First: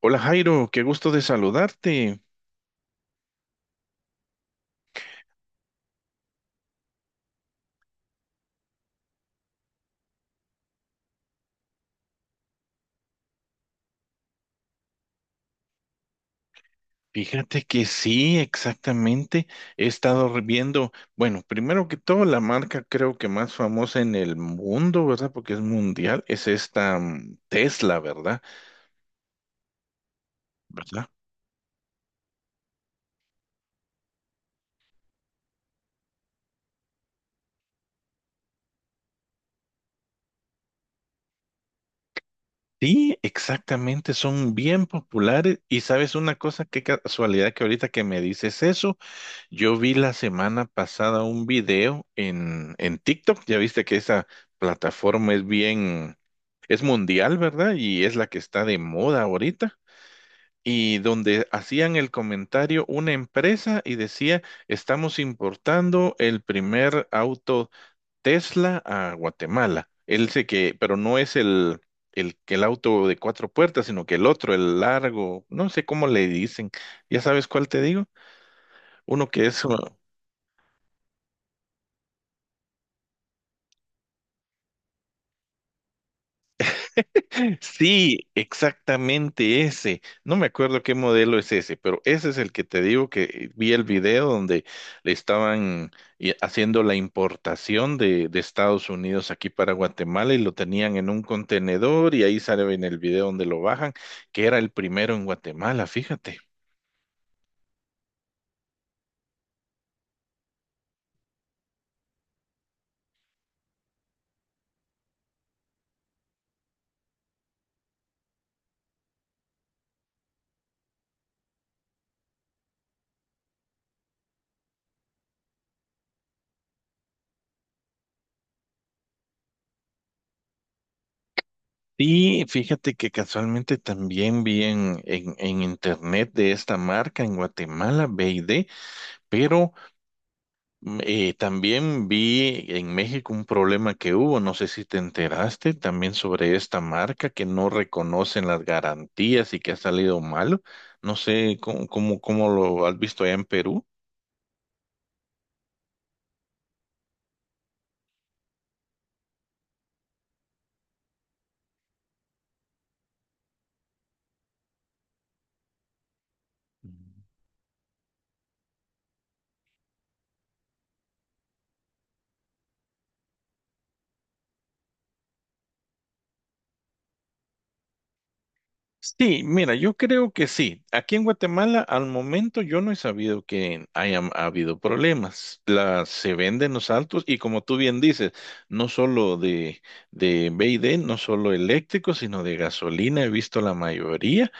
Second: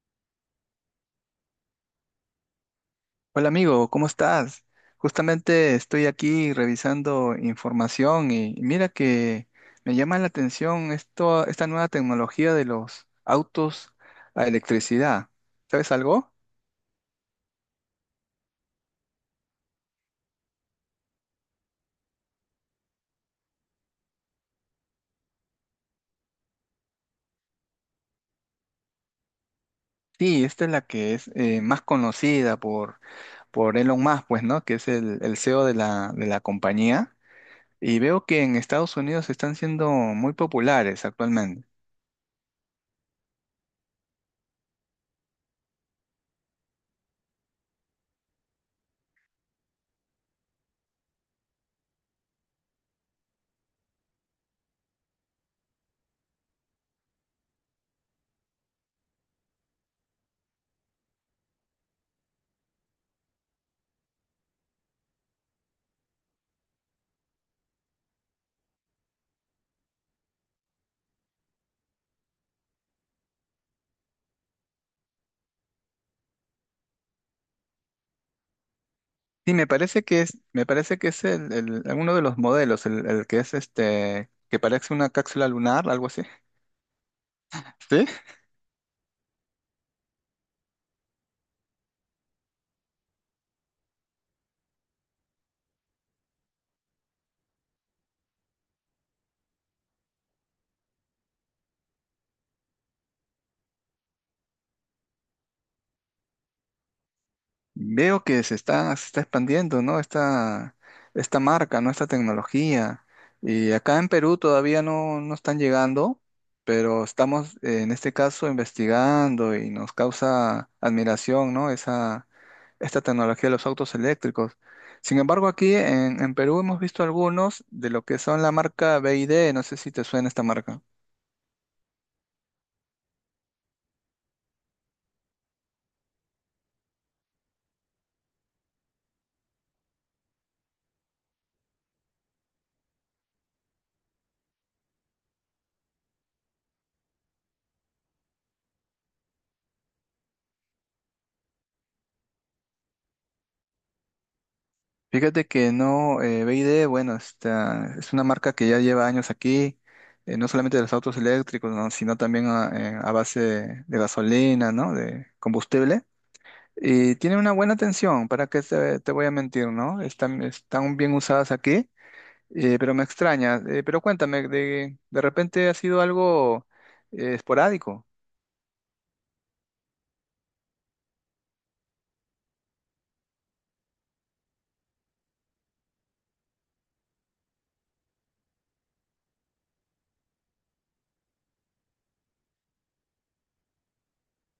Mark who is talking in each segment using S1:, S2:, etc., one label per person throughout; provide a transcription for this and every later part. S1: Hola Jairo, qué gusto de saludarte.
S2: Hola amigo, ¿cómo estás? Justamente estoy aquí revisando información y mira que me llama la atención esto, esta nueva tecnología de los autos a electricidad. ¿Sabes algo?
S1: Fíjate que sí, exactamente. He estado viendo, bueno, primero que todo, la marca creo que más famosa en el mundo, ¿verdad? Porque es mundial, es esta Tesla, ¿verdad?
S2: Sí, esta es la
S1: ¿Verdad?
S2: que es más conocida por Elon Musk, pues, ¿no? Que es el CEO de la compañía. Y veo que en Estados Unidos están siendo muy populares actualmente.
S1: Sí, exactamente, son bien populares. Y sabes una cosa, qué casualidad que ahorita que me dices eso. Yo vi la semana pasada un video en TikTok, ya viste que esa plataforma es bien, es mundial, ¿verdad? Y es la que está de moda ahorita. Y donde hacían el comentario una empresa y decía, estamos importando el primer auto Tesla a Guatemala. Él sé que, pero no es el auto de cuatro puertas, sino que el otro, el largo, no sé cómo le dicen. ¿Ya sabes cuál te digo? Uno que
S2: Sí,
S1: es...
S2: me parece que es uno de los modelos, el que es este, que parece una cápsula lunar, algo así. ¿Sí?
S1: Sí, exactamente ese. No me acuerdo qué modelo es ese, pero ese es el que te digo que vi el video donde le estaban haciendo la importación de Estados Unidos aquí para Guatemala y lo tenían en un contenedor y ahí sale en el video donde lo bajan, que era el primero en Guatemala, fíjate.
S2: Veo que se está expandiendo, ¿no? Esta marca, ¿no? Esta tecnología. Y acá en Perú todavía no están llegando, pero estamos en este caso investigando y nos causa admiración, ¿no? Esa, esta tecnología de los autos eléctricos. Sin embargo, aquí en Perú hemos visto algunos de lo que son la marca BYD. No sé si te suena esta marca.
S1: Sí, fíjate que casualmente también vi en internet de esta marca en Guatemala, BD, pero. Mm. También vi en México un problema que hubo, no sé si te enteraste, también sobre esta marca que no reconocen las garantías y que ha salido malo. No sé cómo lo has visto allá en Perú.
S2: Fíjate que no, BYD, bueno, esta, es una marca que ya lleva años aquí, no solamente de los autos eléctricos, ¿no? Sino también a base de gasolina, ¿no? De combustible. Y tiene una buena atención, ¿para qué te voy a mentir, ¿no? Están, están bien usadas aquí, pero me extraña. Pero cuéntame, de repente ha sido algo esporádico.
S1: Sí, mira, yo creo que sí. Aquí en Guatemala, al momento, yo no he sabido que hayan habido problemas. Las se venden los autos y como tú bien dices, no solo de B y D, no solo eléctricos, sino de gasolina, he visto la mayoría.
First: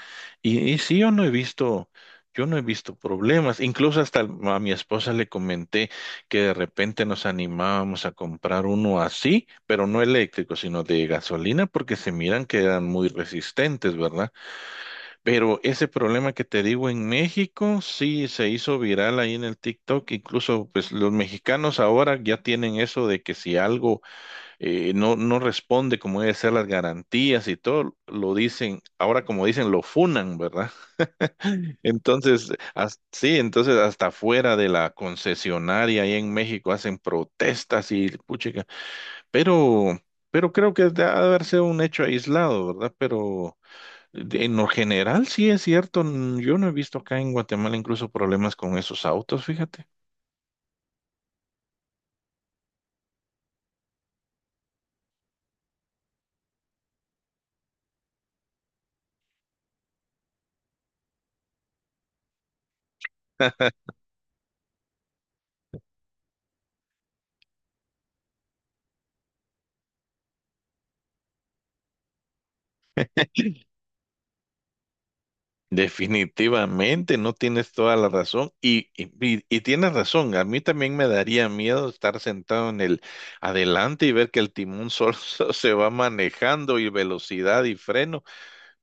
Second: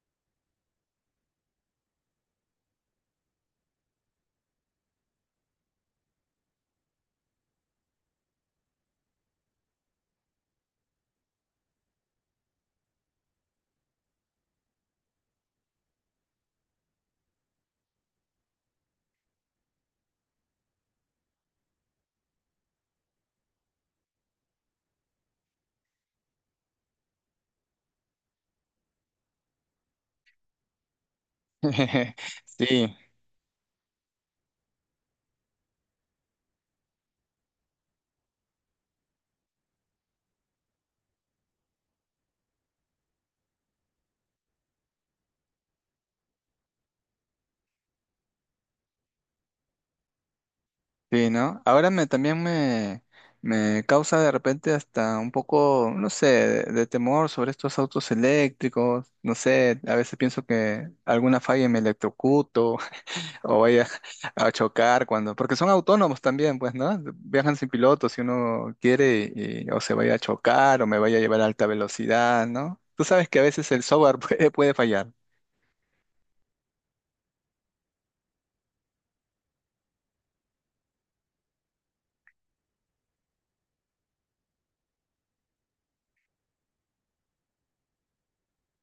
S1: Y sí, yo no he visto, yo no he visto problemas. Incluso hasta a mi esposa le comenté que de repente nos animábamos a comprar uno así, pero no eléctrico, sino de gasolina, porque se miran que eran muy resistentes, ¿verdad? Pero ese problema que te digo en México, sí se hizo viral ahí en el TikTok. Incluso, pues los mexicanos ahora ya tienen eso de que si algo no responde como debe ser las garantías y todo, lo dicen, ahora como dicen, lo funan, ¿verdad? Entonces,
S2: Sí,
S1: sí, entonces hasta fuera de la concesionaria ahí en México hacen protestas y puchica. Pero, pero creo que ha de haber sido un hecho aislado, ¿verdad? Pero en lo general, sí es cierto. Yo no he visto acá en Guatemala incluso problemas con esos autos, fíjate.
S2: sí, ¿no? Ahora me causa de repente hasta un poco, no sé, de temor sobre estos autos eléctricos. No sé, a veces pienso que alguna falla y me electrocuto o vaya a chocar cuando, porque son autónomos también, pues, ¿no? Viajan sin piloto si uno quiere o se vaya a chocar o me vaya a llevar a alta velocidad, ¿no? Tú sabes que a veces el software puede fallar.
S1: Definitivamente, no tienes toda la razón. Y tienes razón, a mí también me daría miedo estar sentado en el adelante y ver que el timón solo se va manejando y velocidad y freno.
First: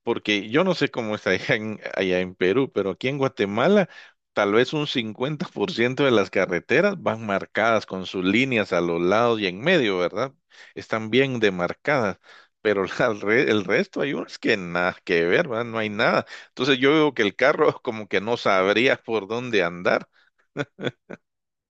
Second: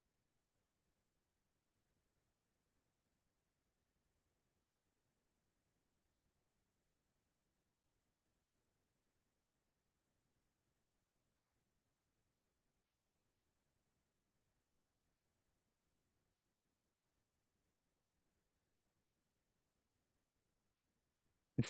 S1: Porque yo no sé cómo está allá en Perú, pero aquí en Guatemala tal vez un 50% de las carreteras van marcadas con sus líneas a los lados y en medio, ¿verdad? Están bien demarcadas, pero la el resto hay unas que nada que ver, ¿verdad? No hay nada. Entonces yo veo que el carro como que no sabría por dónde andar.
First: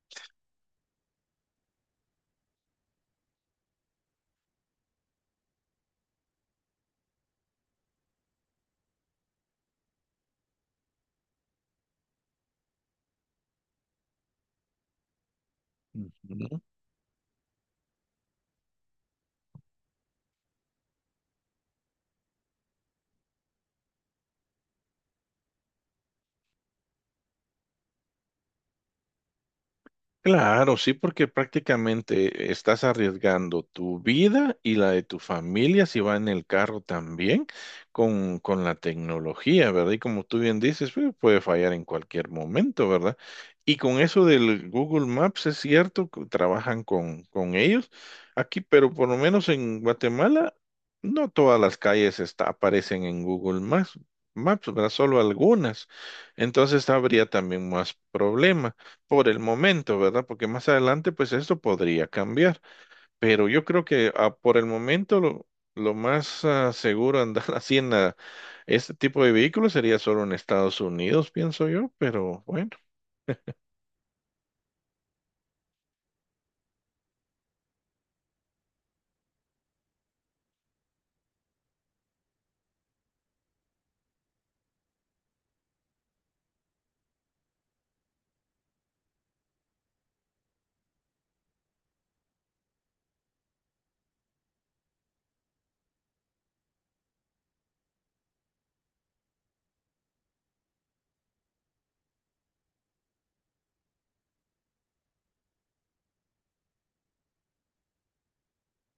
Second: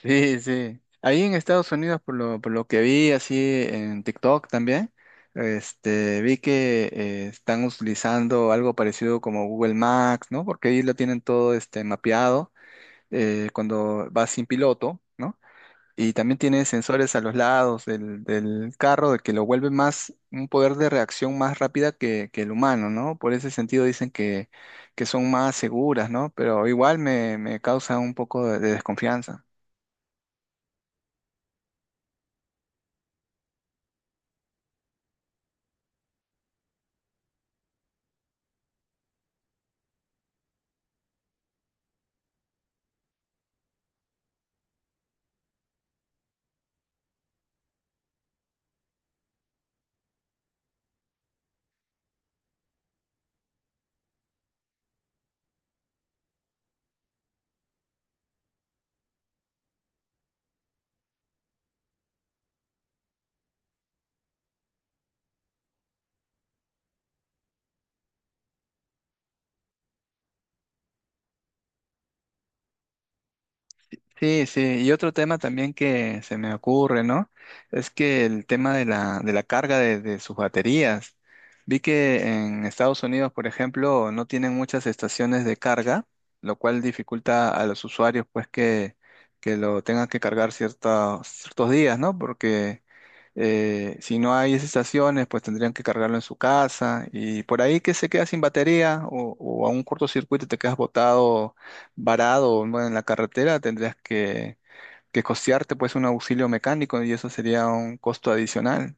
S2: Sí, sí. Ahí en Estados Unidos, por lo que vi así en TikTok también, este, vi que están utilizando algo parecido como Google Maps, ¿no? Porque ahí lo tienen todo este, mapeado cuando vas sin piloto, ¿no? Y también
S1: Ujú.
S2: tiene sensores a los lados del carro de que lo vuelve más, un poder de reacción más rápida que el humano, ¿no? Por ese sentido dicen que son más seguras, ¿no? Pero igual me causa un poco de desconfianza.
S1: Claro, sí, porque prácticamente estás arriesgando tu vida y la de tu familia si va en el carro también con la tecnología, ¿verdad? Y como tú bien dices, pues, puede fallar en cualquier momento, ¿verdad? Y con eso del Google Maps, es cierto, que trabajan con ellos aquí, pero por lo menos en Guatemala, no todas las calles está, aparecen en Google Maps, Maps, ¿verdad? Solo algunas. Entonces habría también más problemas por el momento, ¿verdad? Porque más adelante, pues esto podría cambiar. Pero yo creo que por el momento lo más seguro andar así haciendo este tipo de vehículos sería solo en Estados Unidos, pienso yo, pero bueno.
S2: Sí, sí, y otro tema también que se me ocurre, ¿no? Es que el tema de la carga de sus baterías. Vi que en Estados Unidos, por ejemplo, no tienen muchas estaciones de carga, lo cual dificulta a los usuarios pues que lo tengan que cargar ciertos, ciertos días, ¿no? Porque si no hay esas estaciones, pues tendrían que cargarlo en su casa y por ahí que se queda sin batería o a un cortocircuito te quedas botado, varado, ¿no? En la carretera, tendrías que costearte pues un auxilio mecánico y eso sería un costo adicional.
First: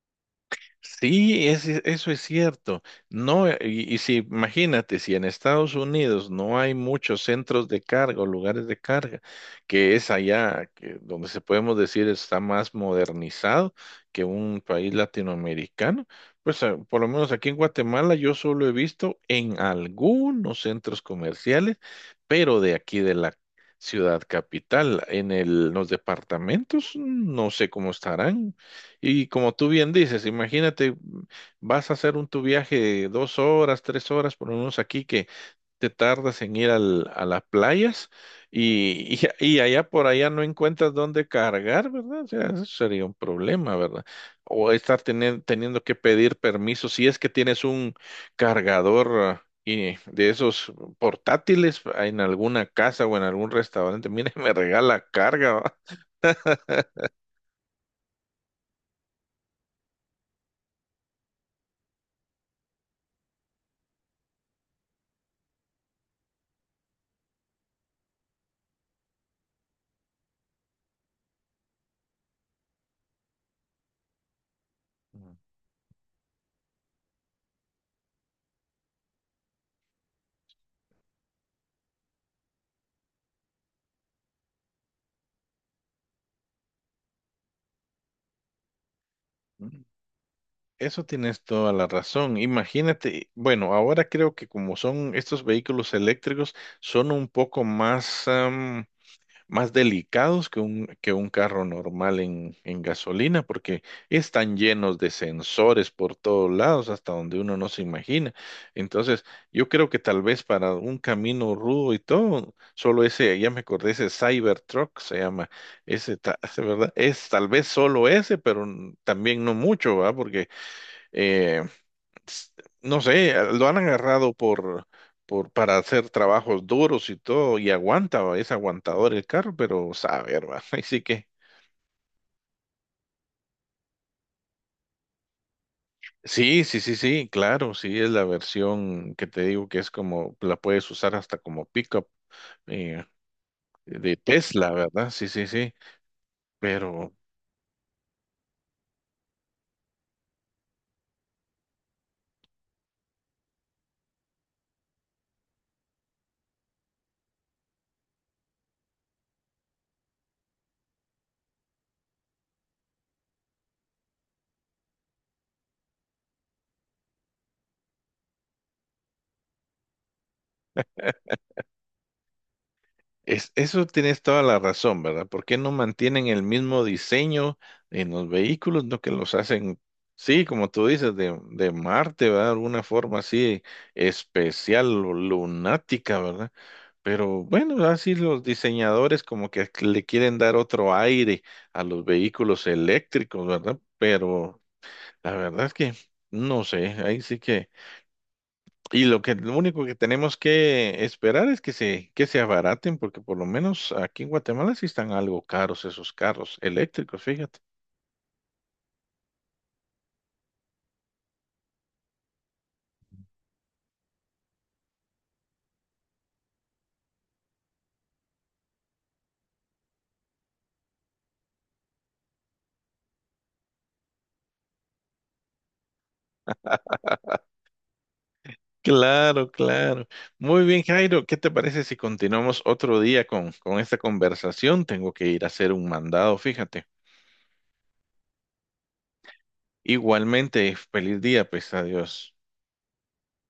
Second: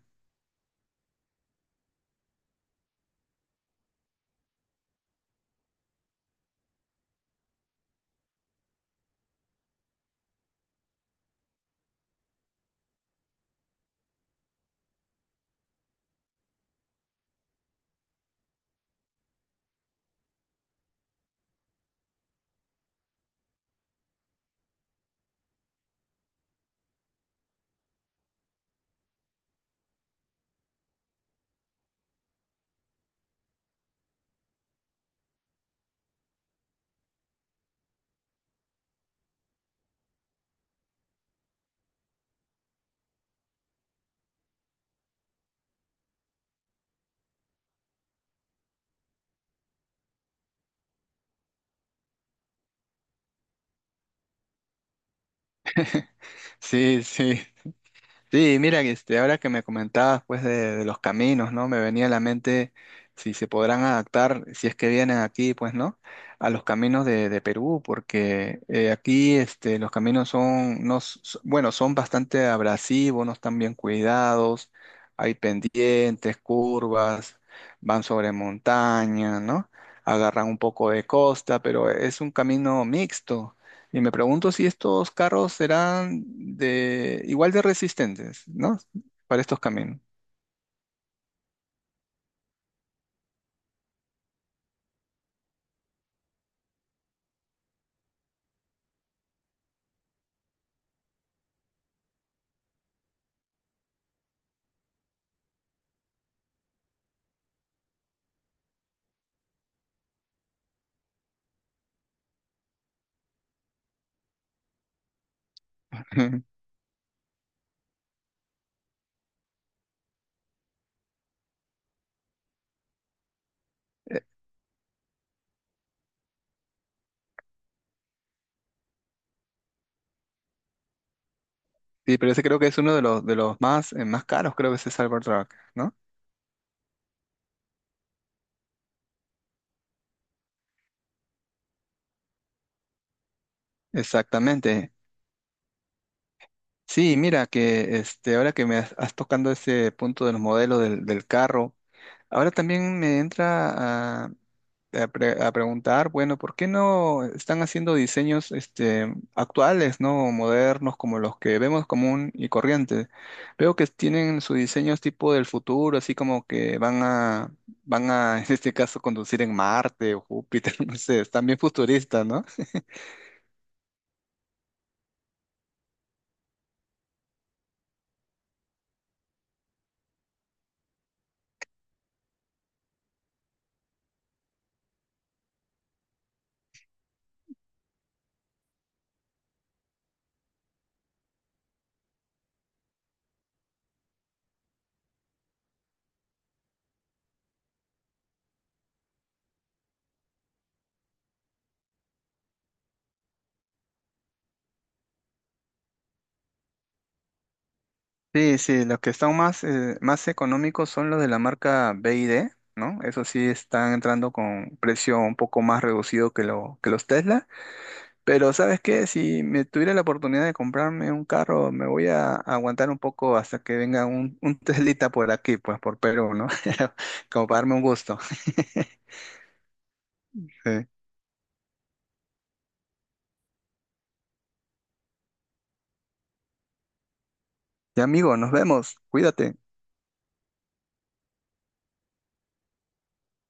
S1: Sí, eso es cierto. No, y si imagínate, si en Estados Unidos no hay muchos centros de carga o lugares de carga, que es allá que, donde se podemos decir está más modernizado que un país latinoamericano, pues por lo menos aquí en Guatemala yo solo he visto en algunos centros comerciales, pero de aquí de la ciudad capital, en los departamentos, no sé cómo estarán. Y como tú bien dices, imagínate, vas a hacer un tu viaje de dos horas, tres horas, por lo menos aquí que te tardas en ir a las playas y, y allá por allá no encuentras dónde cargar, ¿verdad? O sea, eso sería un problema, ¿verdad? O estar teniendo que pedir permiso si es que tienes un cargador y de esos portátiles en alguna casa o en algún restaurante. Mire, me regala carga, ¿va?
S2: Sí, sí. Sí, mira, este, ahora que me comentabas pues de los caminos, ¿no? Me venía a la mente si se podrán adaptar, si es que vienen aquí, pues, ¿no? A los caminos de Perú, porque aquí este, los caminos son, no, bueno, son bastante abrasivos, no están bien cuidados, hay pendientes, curvas, van sobre montaña, ¿no? Agarran un poco de costa, pero es un camino mixto. Y me pregunto si estos carros serán de igual de resistentes, ¿no? Para estos
S1: Ujú.
S2: caminos.
S1: Eso tienes toda la razón. Imagínate, bueno, ahora creo que como son estos vehículos eléctricos, son un poco más, más delicados que que un carro normal en gasolina, porque están llenos de sensores por todos lados, hasta donde uno no se imagina. Entonces, yo creo que tal vez para un camino rudo y todo, solo ese, ya me acordé, ese Cybertruck se llama, ese, ese, ¿verdad? Es tal vez solo ese, pero también no mucho, ¿va? Porque eh, s- no sé, lo han
S2: Eh,
S1: agarrado para hacer trabajos duros y todo, y aguanta, va, es aguantador el carro, pero sabe, hermano, así que,
S2: sí, pero ese creo que es uno de los más, más caros, creo que es el Cybertruck, ¿no?
S1: sí, sí, sí, sí, claro, sí, es la versión que te digo que es como, la puedes usar hasta como pickup eh, de Tesla,
S2: Exactamente.
S1: ¿verdad? Sí, sí, sí, pero.
S2: Sí, mira que este, ahora que me has tocando ese punto de los modelos del carro, ahora también me entra a preguntar, bueno, ¿por qué no están haciendo diseños este, actuales, ¿no? Modernos, como los que vemos común y corriente? Veo que tienen sus diseños tipo del futuro, así como que van a en este caso, conducir en Marte o Júpiter, no sé, están bien futuristas, ¿no?
S1: Eso tienes toda la razón, ¿verdad? ¿Por qué no mantienen el mismo diseño en los vehículos, no que los hacen, sí, como tú dices, de Marte, ¿verdad? De alguna forma así especial o lunática, ¿verdad? Pero bueno, así los diseñadores como que le quieren dar otro aire a los vehículos eléctricos, ¿verdad? Pero la verdad es que no sé, ahí sí que... Y lo único que tenemos que esperar es que que se abaraten, porque por lo menos aquí en Guatemala sí están algo caros esos carros eléctricos, fíjate.
S2: Sí, sí, los que están más, más económicos son los de la marca B y D ¿no? Eso sí están entrando con precio un poco más reducido que, lo, que los Tesla. Pero ¿sabes qué? Si me tuviera la oportunidad de comprarme un carro, me voy a aguantar un poco hasta que venga un Teslita por aquí, pues por Perú, ¿no? Como para darme un gusto.
S1: Claro, claro. Muy bien,
S2: Sí.
S1: Jairo, ¿qué te parece si continuamos otro día con esta conversación? Tengo que ir a hacer un mandado, fíjate.
S2: Ya amigo, nos vemos. Cuídate.
S1: Igualmente, feliz día, pues adiós.